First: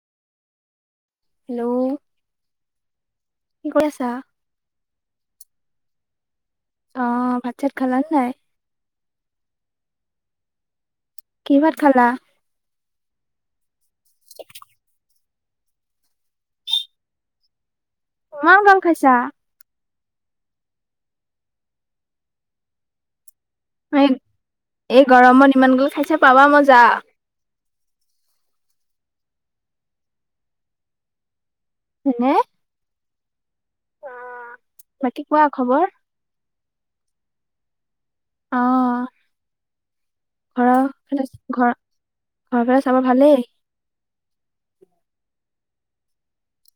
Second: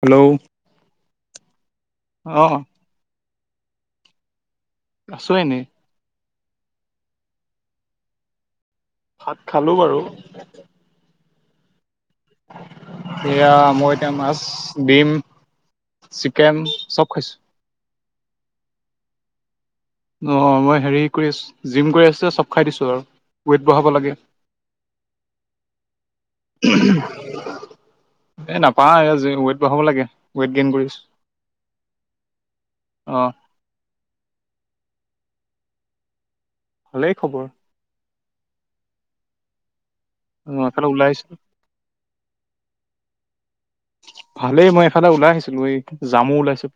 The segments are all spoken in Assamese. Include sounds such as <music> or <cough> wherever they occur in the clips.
হেল্ল' হেল্লও অ কি কৰি আছা আছো এনেই অ ভাত চাত খালানে নাই ভাত খালো বাৰু কি ভাত খালা এয়া মই এতিয়া মাছ দিম চিকেম চব খাইছো ইমান গাল খাইছা অ মই হেৰি কৰি আছো জিম কৰি আছো চব খাই দিছো আৰু ৱেইট বঢ়াব লাগে এই গৰমত ইমান গল খাইছে পাবা মজা এ নাপাও ৱেইট বঢ়াব লাগে ৱেইট গেইন কৰিছো এনে অ বাকী কোৱা খবৰ ভলেই খবৰ অ অ', এফালে ওলাই ঘৰ আহিছিলো ঘৰ ঘৰ চাব ভালেই ভালেই মই এফালে ওলাই আহিছিলো এই জামু ওলাইছে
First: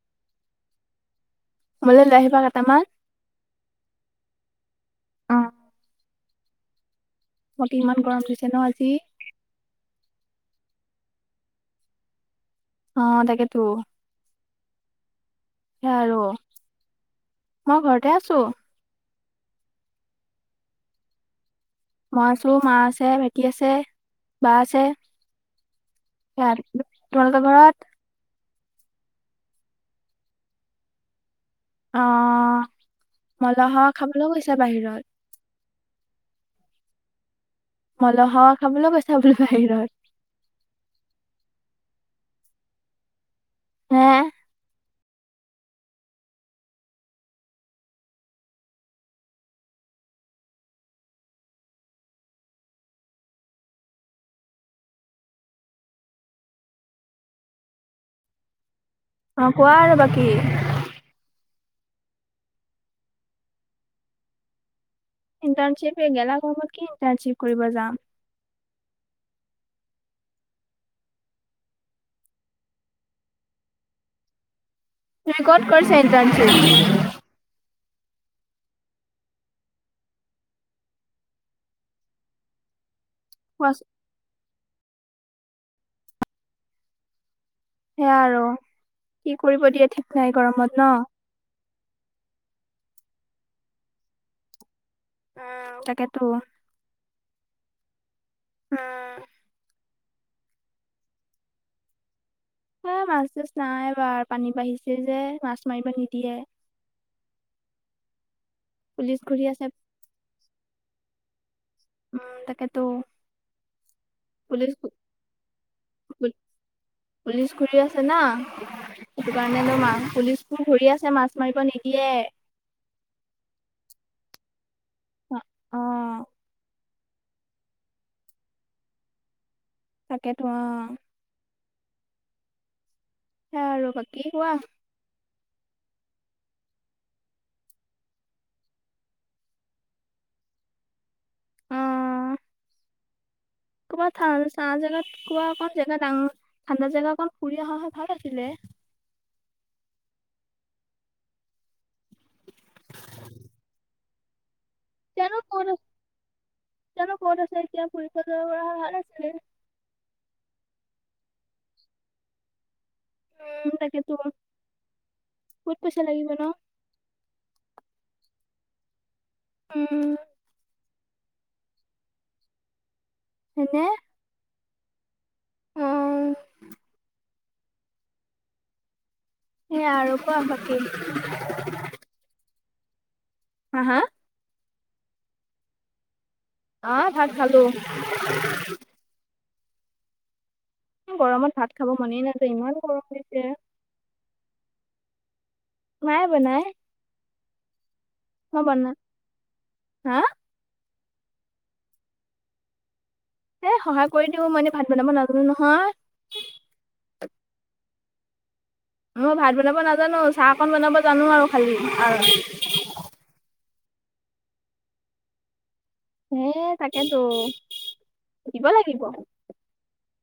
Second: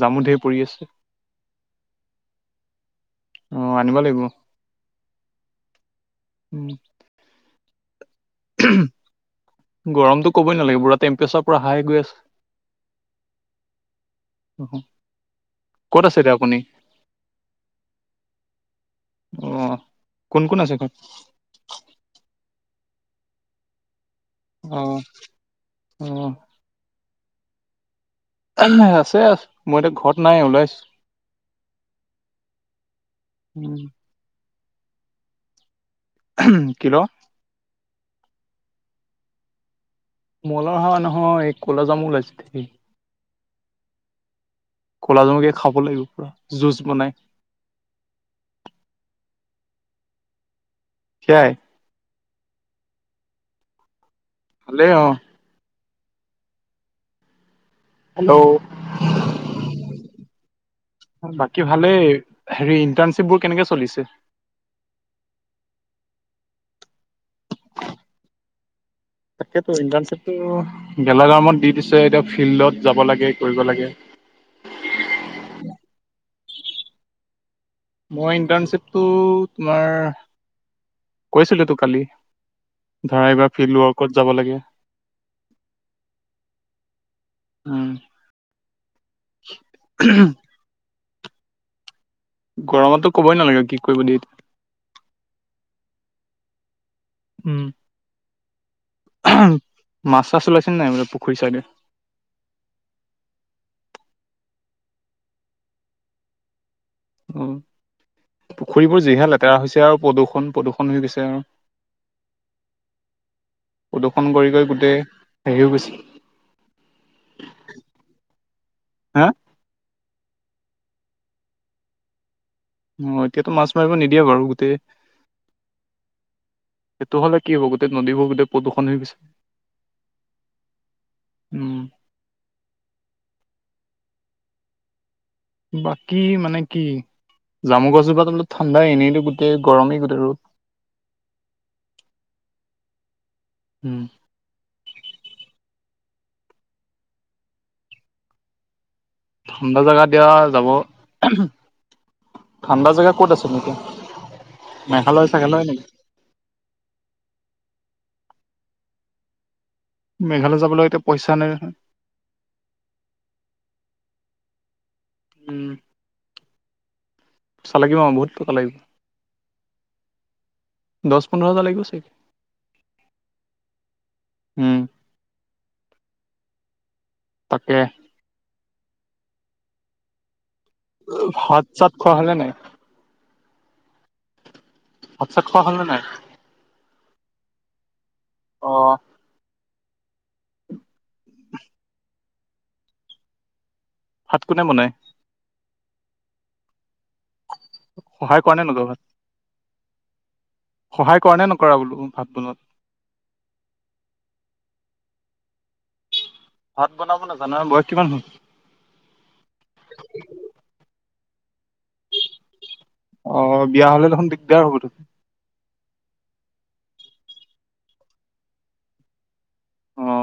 জামু ঢেৰ পৰি আছে মলৈ লৈ আহিবা কেইটামান অ', আনিব লাগিব অ উম মই ইমান গৰম পৰিছে ন আজি গৰমতো ক'বই নালাগে পুৰা টেম্পেৰেচাৰ পূৰা হাই গৈ আছে অ তাকে তো হম সে আৰু মই ঘৰতে আছো অ কোন কোন আছে ঘৰত? মই আছো মা আছে ভাইটি আছে বা আছে অ', অ', ই তোমালোকৰ ঘৰত আছে মই এতিয়া ঘৰত নাই ওলাইছো অ মলহ উম, খাবলৈ গৈছে বাহিৰত উ কিল মলহ খাৱ খাবলৈ গৈছা বোলি ভাবিলোঁ। মলৰ হাৱা নহয় এই কলা জামু ওলাইছে দে। হা কলাজামুকে খাব লাগিব পুৰা জুচ বনাই সেইয়াই হালে অ হেল্ল' অ কোৱা আৰু বাকী কি ভালে হেৰি ইন্টাৰ্ণশ্বিপ বোৰ কেনেকে চলিছে। ইণ্টাৰ্ণশ্বিপে গেলা গৰমত কি ইণ্টাৰ্ণশ্বিপ কৰিব যাম তাকেতো ইণ্টাৰশিপটো গেলা গৰমত দি দিছে এতিয়া ফিল্ডত যাব লাগে কৰিব লাগে উ <unintelligible> ৰেকৰ্ড কৰিছে ইণ্টাৰনচিপ মই ইণ্টাৰ্ণশ্বিপটো তোমাৰ কৈছিল তো কালি ধৰা এইবাৰ ফিল্ড কোৱাচোন ৱৰ্কত যাব লাগে উম সেয়া আৰু কি কৰিব দিয়ে ঠিক নাই গৰমত ন গৰমততো ক'বই নালাগে কি কৰিব দিয়ে। উম তাকেইেতো উম মাছ চাছ ওলাইছে নাই পুখুৰী চাইডে। হ মাছ জোজ নাই বাৰ পানী বাঢ়িছে যে মাছ মাৰিব নিদিয়ে। উ পুখুৰীবোৰ পুলিচ যিহে ঘূৰি লেতেৰা আছে। হৈছে আৰু প্ৰদূষণ প্ৰদূষণ হৈ গৈছে আৰু উম তাকেতো প্ৰদূষন কৰি কৰি পুলিচ গোটেই হেৰি হৈ গৈছে পুলিচ ঘুৰি আছে না হা সেইটো কাৰণে লম আৰু পুলিচ ঘূৰি আছে মাছ মাৰিব নিদিয়ে আহ এতিয়াতো মাছ মাৰিব নিদিয়ে বাৰু গোটেই অ সেইটো হ'লে কি হ'ব গোটেই নদীবোৰ গোটেই প্ৰদূষণ হৈ বিচাৰে। তাকেইতো অ। উম। সেয়া আৰু বাকী কোৱা। বাকী মানে কি। জামু গছজোপাত বলপ ঠাণ্ডাই এনেইতো গোটেই গৰমেই গোটেই ৰ'দ। উম কমাত চাহ জগাত। কা অকন জেগা ডাঙৰ ঠাণ্ডা জেগা অকন ফুৰি অহা হয় ভাল আছিলে। ঠাণ্ডা জাগা দিয়া যাব। ঠাণ্ডা জেগা ক'ত আছে নেকি? মেঘালয় তেওঁনো চেঘালয় কৰ তেওঁনো ক'ৰ আছেতিয়াপুৰি। ম হাল আছিল ন। মেঘালয় যাবলৈে এতিয়া পইচা নাই নহয়। উম তাকেতো উম কত পইচা লাগিব ন। পইচা লাগিব বহুত টকা লাগিব। উম। দহ পোন্ধৰ হাজাৰ লাগিব চাগে। সেইতি হম। তাকে সেয়া আৰু কোৱা হয়। ভাত চাত খোৱা হলে নাই হা হা। ভাতছাত খোৱা হ'ল নে নাই। আহ ভাত খালো। অ। গৰমত ভাত খাব মনেই নাযায় ইমান গৰম দিছে। ভাত কোনে বনায়? মাই বনায়। সহায় কৰা নে নাই তুমি? হা সহায় কৰা নে নকৰা বোলো ভাত বনোৱাত? এ সহায় কৰি দিও মই এনেই ভাত বনাব নাজানো নহয়। ভাত বনাব নাজানো বয়স কিমান হল? মই ভাত বনাব নাজানো চাহ অকণ বনাব জানো আৰু খালি আৰু। অ বিয়া হ'লে দেখোন দিগদাৰ হ'ব তহ। হে তাকেতো দিব লাগিব। অ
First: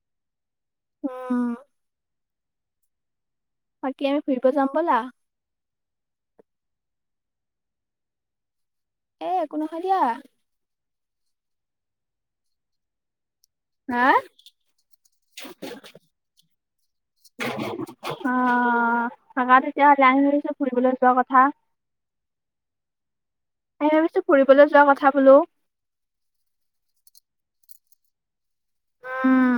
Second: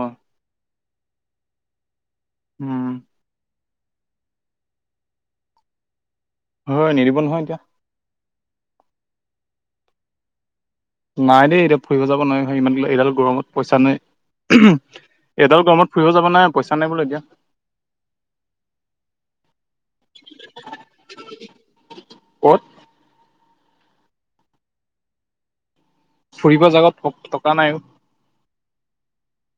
উম। উম। বাকী আৰু আমি ফুৰিব যাম ব'লা। হয় নিদিব নহয় এতিয়া। এ একো নহয় দিয়া। নাই দেই এতিয়া ফুৰিব যাব নোৱাৰি ইমান এইডাল গৰমত পইচা হা? নাই উমহ। এডাল গৰমত ফুৰিব যাব নাই পইচা নাই বোলো এতিয়া। অ থাকক এতিয়া লৰালৰিকৈ ফুৰিবলৈ যোৱা কথা। কত? এই ভাবিছো ফুৰিবলৈ যোৱা কথা বোলো। ফুৰিব যাব টকা নাই অ। উম।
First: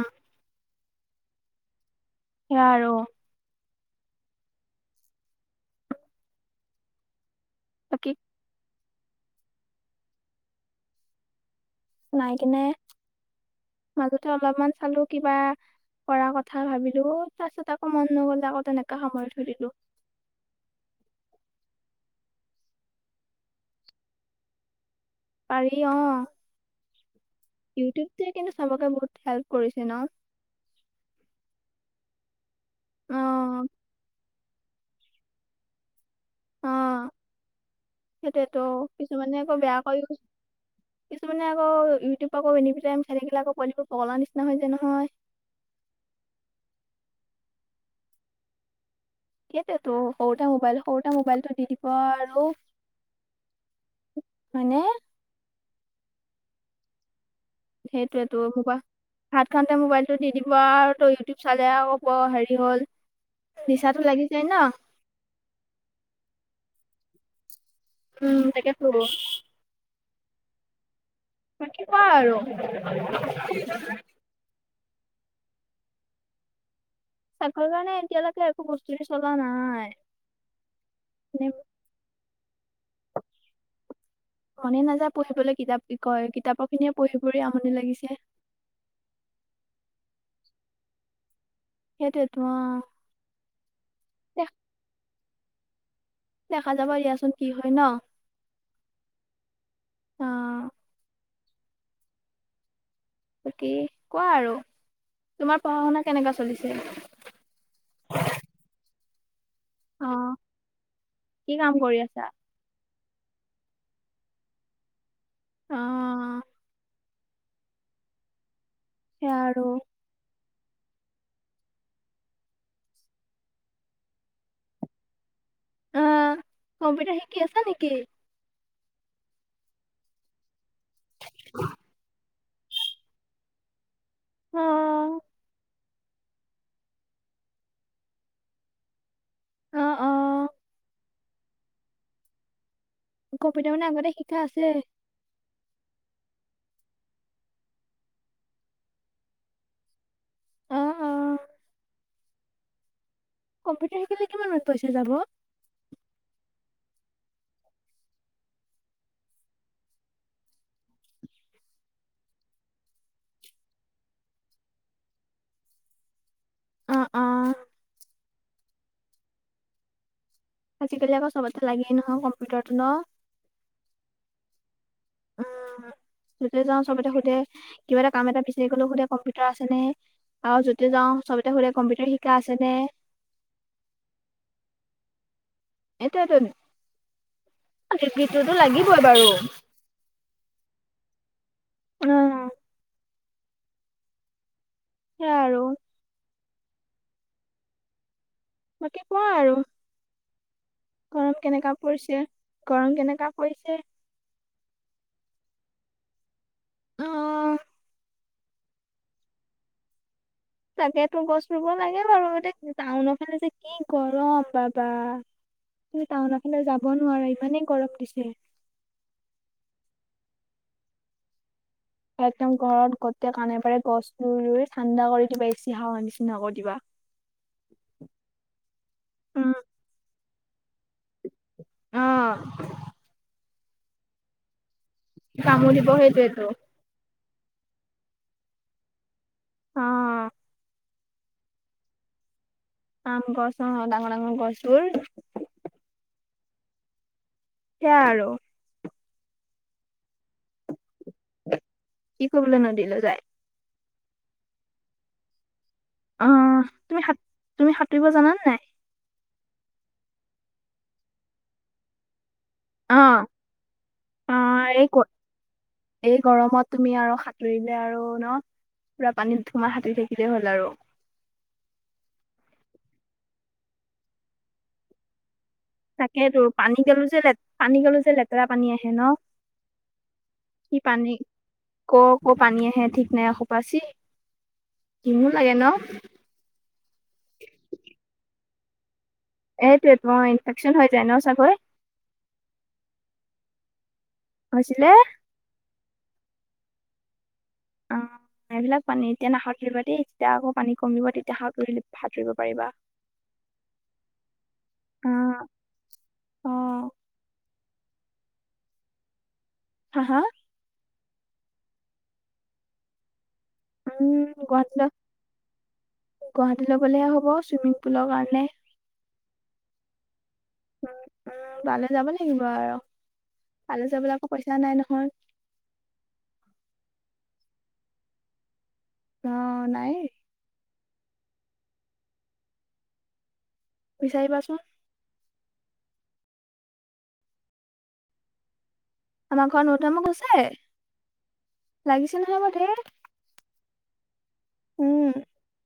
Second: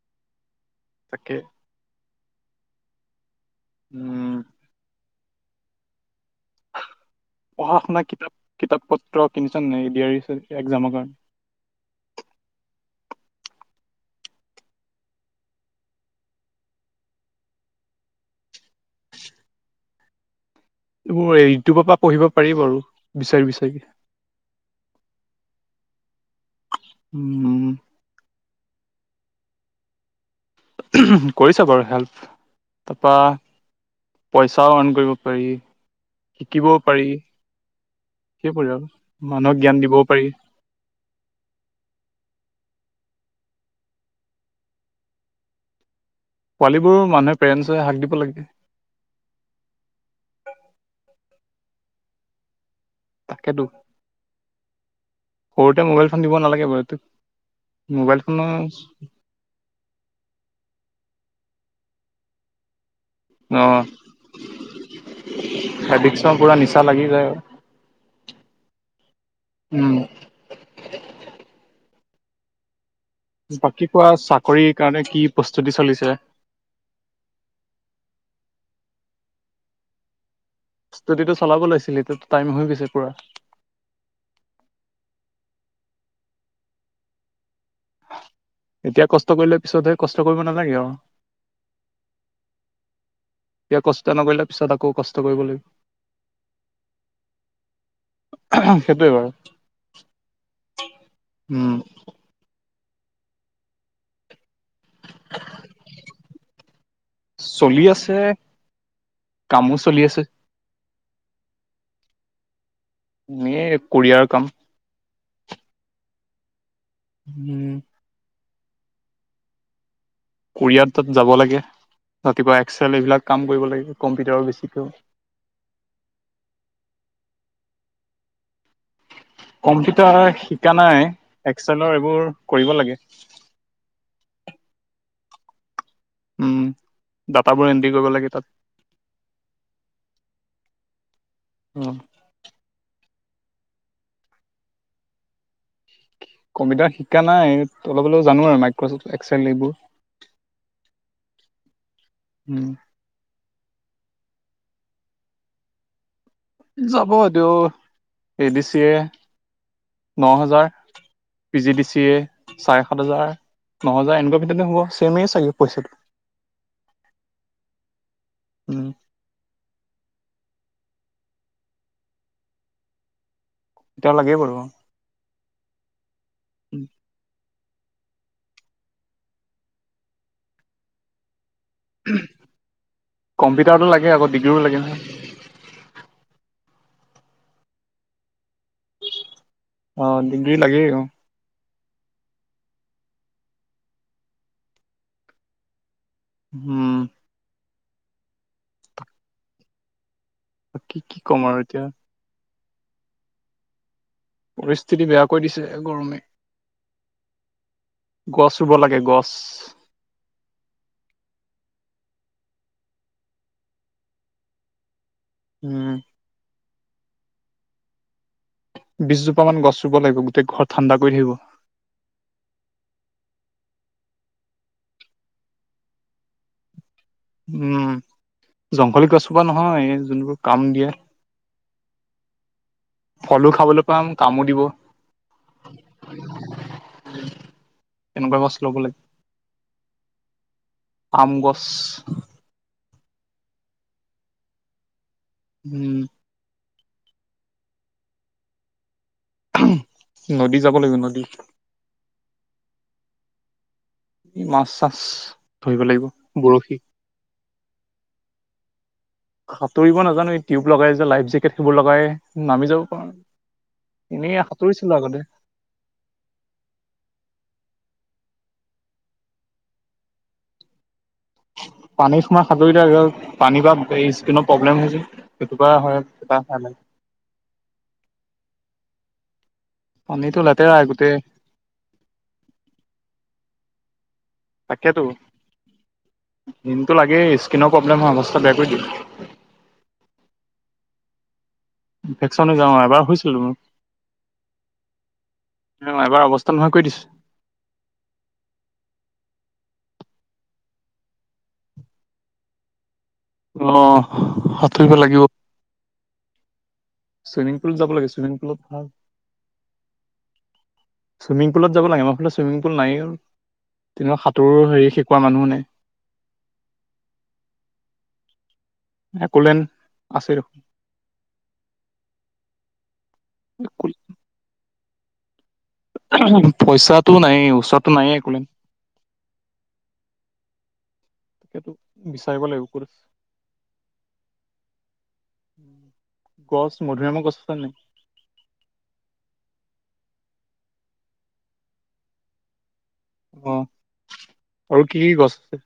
তাকে। এৰা আৰু। উম। পঢ়া শুনা বাকী কিতাপ কিতাপ পত্ৰ কিনিছা নে নাই এডিয়াৰী দিয়া একজামৰ কাৰণে? নাই কিনা মাজতে অলপমান চালো কিবা কৰা কথা ভাবিলো তাৰ পিছত আকৌ মন নগলে আকৌ তেনেকা সময়ত থৈ দিলো। <unintelligible> এইবোৰ ইউটুবৰ পৰা পঢ়িব পাৰি আৰু বিচাৰি বিচাৰি। পাৰি অ। উম। ইউটিউবটোৱে কিন্তু চবকে বহুত হেল্প কৰিছে ন। কৰিছে বাৰু হেল্প তাৰপৰা অ', পইচাও আৰ্ণ কৰিব পাৰি শিকিবও পাৰি সেইটোতো সেইবোৰে আৰু কিছুমানে আকৌ মানুহক জ্ঞান বেয়াকৈ দিবও ইউ পাৰি কিছুমানে আকৌ ইউটিউব আকৌ এনে- গেম খেল বিলাকৰ পোৱালিবোৰ পগলা নিচিনা হয় যাই নহয়। পোৱালীবোৰ মানুহে পেৰেণ্টছৰে হাক দিব লাগে। সেইটোতো সৰুতে মোবাইল সৰুতে মোবাইলটো দি দিব আৰু তাকেতো হয়নে? সৰুতে মোবাইল ফোন দিব নালাগে বাৰু এইটো- সেইটোয়েতো মোবাইল ভাত খাওতে মোবাইলটো দি দিব আও ত ইটিউব চালে আক বৰ হেৰি হ'ল নিচাটো লাগি যায় ন। অহ হেৱিক্স পুৰা নিচা লাগি যায় আও উম তাকেতো। <unintelligible> বাকী কোৱা আৰু। বাকী কোৱা চাকৰিৰ কাৰণে কি প্ৰস্তুতি চলিছে? চাকৰি কাৰণে এতিয়ালৈকে একো প্ৰস্তুতি চলোৱা নাই। ষ্টুডিটো মানে চলাব লাগিছিল এইটোতো টাইম হৈ গৈছে পুৰা। মনে নাযায় পঢ়িবলৈ কিতাপ কি কয় কিতাপৰ খিনিয়ে পঢ়ি পঢ়ি আমনি লাগিছে। এতিয়া কষ্ট কৰিলে পিছতহে কষ্ট কৰিব নালাগে আও সেইটোৱেতো অ এতিয়া কষ্ট নকৰিলে দেখা পিছত আকৌ কষ্ট কৰিব লাগিব। দেখা যাব দিয়াচোন কি হয় ন? সেইটোৱে বাৰু অ উম। বাকী কোৱা আৰু। তোমাৰ পঢ়া-শুনা কেনেকা চলিছে? চলি আছে কামো চলি আছে। আহ কি কাম কৰি আছা? এ কৰিয়াৰ কাম। অ। উম। সেয়া আৰু। কোৰিয়াৰ তাত যাব লাগে। ৰাতিপুৱা এক্সেল এইবিলাক কাম কৰিব লাগে। কম্পিউটাৰো বেছিকৈ অ, কম্পিউটাৰ শিকি আছা নেকি? কম্পিউটাৰ শিকা নাই। এক্সেলৰ এইবোৰ কৰিব লাগে। অ। উম, ডাটাবোৰ এন্ট্ৰি কৰিব লাগে তাত। অ, অ। অ। কম্পিউটাৰ মানে আগতে শিকা আছে? কম্পিউটাৰত শিকা নাই অলপ অলপ জানো আৰু মাইক্ৰচফ্ট এক্সেল এইবোৰ। অ', অ', উম। কম্পিউটাৰ শিকিলে কিমানমান পইচা যাব? যাব যদি এ ডি চিয়ে ন হাজাৰ। P G D C A চাৰে সাত হাজাৰ। ন হাজাৰ এনেকুৱা ভিতৰতে হ'ব ছেমেই চাগে পইচাটো। অ', অ', উম আজিকালি আকৌ চবতে লাগেই নহয় কম্পিউটাৰটো ন? এতিয়া লাগেই বাৰু অহ। উম, যতে যাও চবতে সুধে। কিবা এটা কাম এটা বিচাৰি গলো সুধে কম্পিউটাৰ আছে নে? আৰু য'তে যাওঁ চব হলে কম্পিউটাৰ শিকা আছে নে? কম্পিউটাৰটো লাগে আকৌ ডিগ্ৰীও লাগে নহয় এটোৱেটো <unintelligible> কৰিব লাগিবই বাৰু। অ ডিগ্ৰী লাগেই অ সে আৰু। উম। বাকী কোৱা আৰু। কি কি গৰম ক'ম আৰু কেনেকা এতিয়া পৰিছে, গৰম কেনেকা পৰিছে? পৰিস্থিতি বেয়া কৰি দিছে, গৰমে। অ গছ ৰুব লাগে গছ। তাকে তোৰ গছ ৰুব লাগে বাৰু এতিয়া টাউনৰ ফালে যে কি গৰম বা বা। উম তুমি টাউনা ফালে যাব নোৱাৰা ইমানেই গৰম দিছে। বিশজোপা মান গছ ৰুব লাগিব, গোটেই ঘৰ ঠাণ্ডা কৰি থাকিব। একদম ঘৰত গোটেই কানে পাৰে গছ ৰুই, ৰুই ঠাণ্ডা কৰি দিবা এ চি হাৱ নিচিনা কৰি দিবা। উম, জংঘলী গছোপা নহয়, যোনবোৰ কাম দিয়ে অহ। কলো খাবলৈ পাম কামো দিব। কামুৰিব সেইটোৱেইটো। কেনেকুৱা গছ ল'ব লাগে অ আম গছ আম গছ অ ডাঙৰ ডাঙৰ গছবোৰ। উম সে আৰু। নদী যাব লাগিব নদী। কি কৰিবলৈ নদীলৈ যায় মাছ চাছ ধৰিব লাগিব অ বৰশী। তুমি সাত তুমি সাঁতুৰিব জানানে নাই সাঁতুৰিব নাজানো এই টিউব লগাই যে লাইফ জেকেট সেইবোৰ লগাই নামি যাব অ পাৰোঁ। অ এই এই গৰমত তুমি আৰু সাঁতুৰিলে আৰু পুৰা পানীত সোমাই হাতুৰী থাকিলেই হ'ল আৰু। পানীত সোমাই সাতুৰিলে পানীৰ পা এই স্কিনাৰ প্ৰব্লেম হয় যে। সেইটো পৰা তাকেইতো পানী গালো যে পানী গলো যে লেতেৰা পানী আহে ন। পানীটো লেতেৰা কি পানী গোটেই ক' ক' পানী আহে ঠিক নাইসোপা চি। তাকেতো ঘিনো লাগে ন দিনটো লাগেই স্কিনৰ প্ৰব্লেম হয় অৱস্থা বেয়া কৰি দিয়ে। এটো এ তো ইনফেকশন হৈ যায় ন চাগৈ। ইনফেকশ্যন হৈ যাও এবাৰ হৈছিলটো মোৰ। কৈছিলে নোহয় কৰি দিছ <unintelligible> পানী এতিয়া নাসাঁতুৰিবা দেই যেতিয়া আকৌ পানী কমিব তেতিয়া সাঁতুৰি সাঁতুৰিব পাৰিবা। অহ সাতুৰিব অ লাগিব। অ চুইমিং পুল যাব লাগে চুইমিং পুলত ভাল। হা চুইমিং পুলত যাব লাগে আমাৰ ফালে চুইমিং পুল নাই তেনেকুৱা সাঁতোৰ হেৰি শিকোৱা মানুহো নাই গুৱাহাটী লবলে হ'ব চুইমিং পুলৰ কাৰণে একোলেন আছে উ বালে যাব লাগিব আৰু তালৈ দেখোন, যাবলৈ আকৌ পইচা নাই নহয় পইচাটো নায়েই ওচৰতটো নায়েই এক'লেণ্ড অ নাই তাকেতো বিচাৰিব লাগিব কত আছে বিচাৰিবাচোন গছ মধু আমৰ গছ আছে নাই আমাৰ ঘৰত মধুৰিআম গছ আছে লাগিছে নহয় ধেই অ আৰু কি কি গছ আছে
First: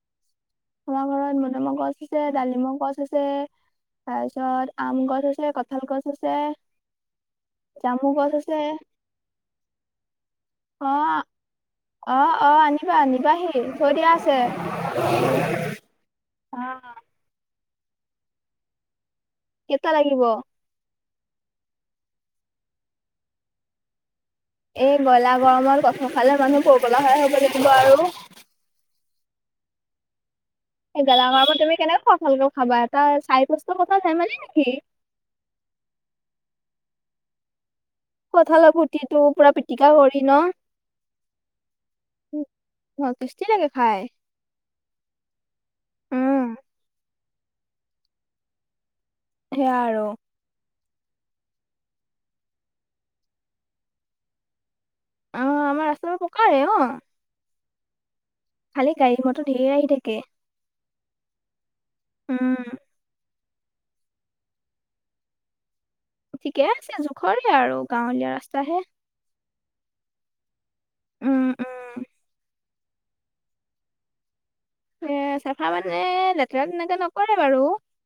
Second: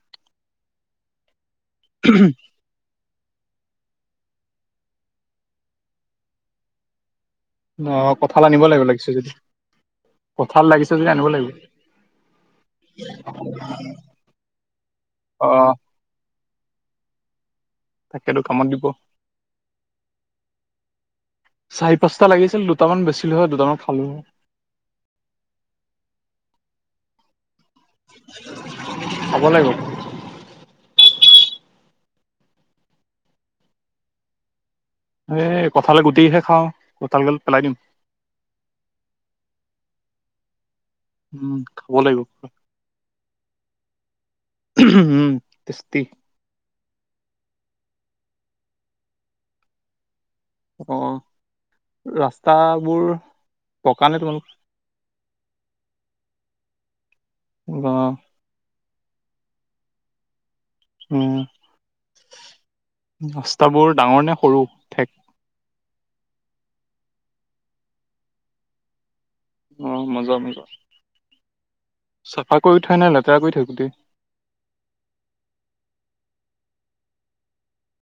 আমাৰ ঘৰত মদুমহ গছ আছে ডালিম গছ আছে আছে তাৰপিছত আম গছ আছে কঁঠাল গছ আছে ন জামু গছ কঁঠাল আছে আনিব লাগিব লাগিছে যদি কঁঠাল অ লাগিছে যদি আনিব লাগিব অ অ আনিবা নিবাহি থৈ দিয়া আছে অ অ তাকেতো কামত দিব কেইটা লাগিব? চাহি পাঁচটা লাগিছিল দুটামান বেছিলো হয় দুটামান খালো হয় এই গলা গৰমত কঁঠাল খালে মানুহ পগলা হব লাগিব আৰু খাব লাগিব এই গেলা গৰমত তুমি কেনেকৈ কঠালতো খাবা তাৰ চাৰি পাঁচটা কঠাল ধেমালি নেকি এ কঁঠালৰ গোটিহে খাওঁ কঁঠাল গাল পেলাই দিম। কঁঠালৰ গুটিটো পুৰা পিটিকা কৰি ন। উম খাব লাগিব। কেনেকে খায়? উম তেছটি <inaudible> সেয়া আৰু অ ৰাস্তাবোৰ পকা নে তোমালোকৰ? অ আমাৰ ৰাস্তাবোৰ পকায়ে অ বা খালি গাড়ী মটৰ ধেৰ আহি থাকে। উম উম ৰাস্তাবোৰ ডাঙৰ নে সৰু ঠেক? ঠিকে আছে জোখৰে আৰু গাঁৱলীয়া ৰাস্তাহে। অ মজা মজা উম উম চফা। কৈ উঠাই নে লেতেৰা কৰি থাকৈ গোটেই। এ চাফা মানে লেতেৰাত এনেকে নকৰে বাৰু।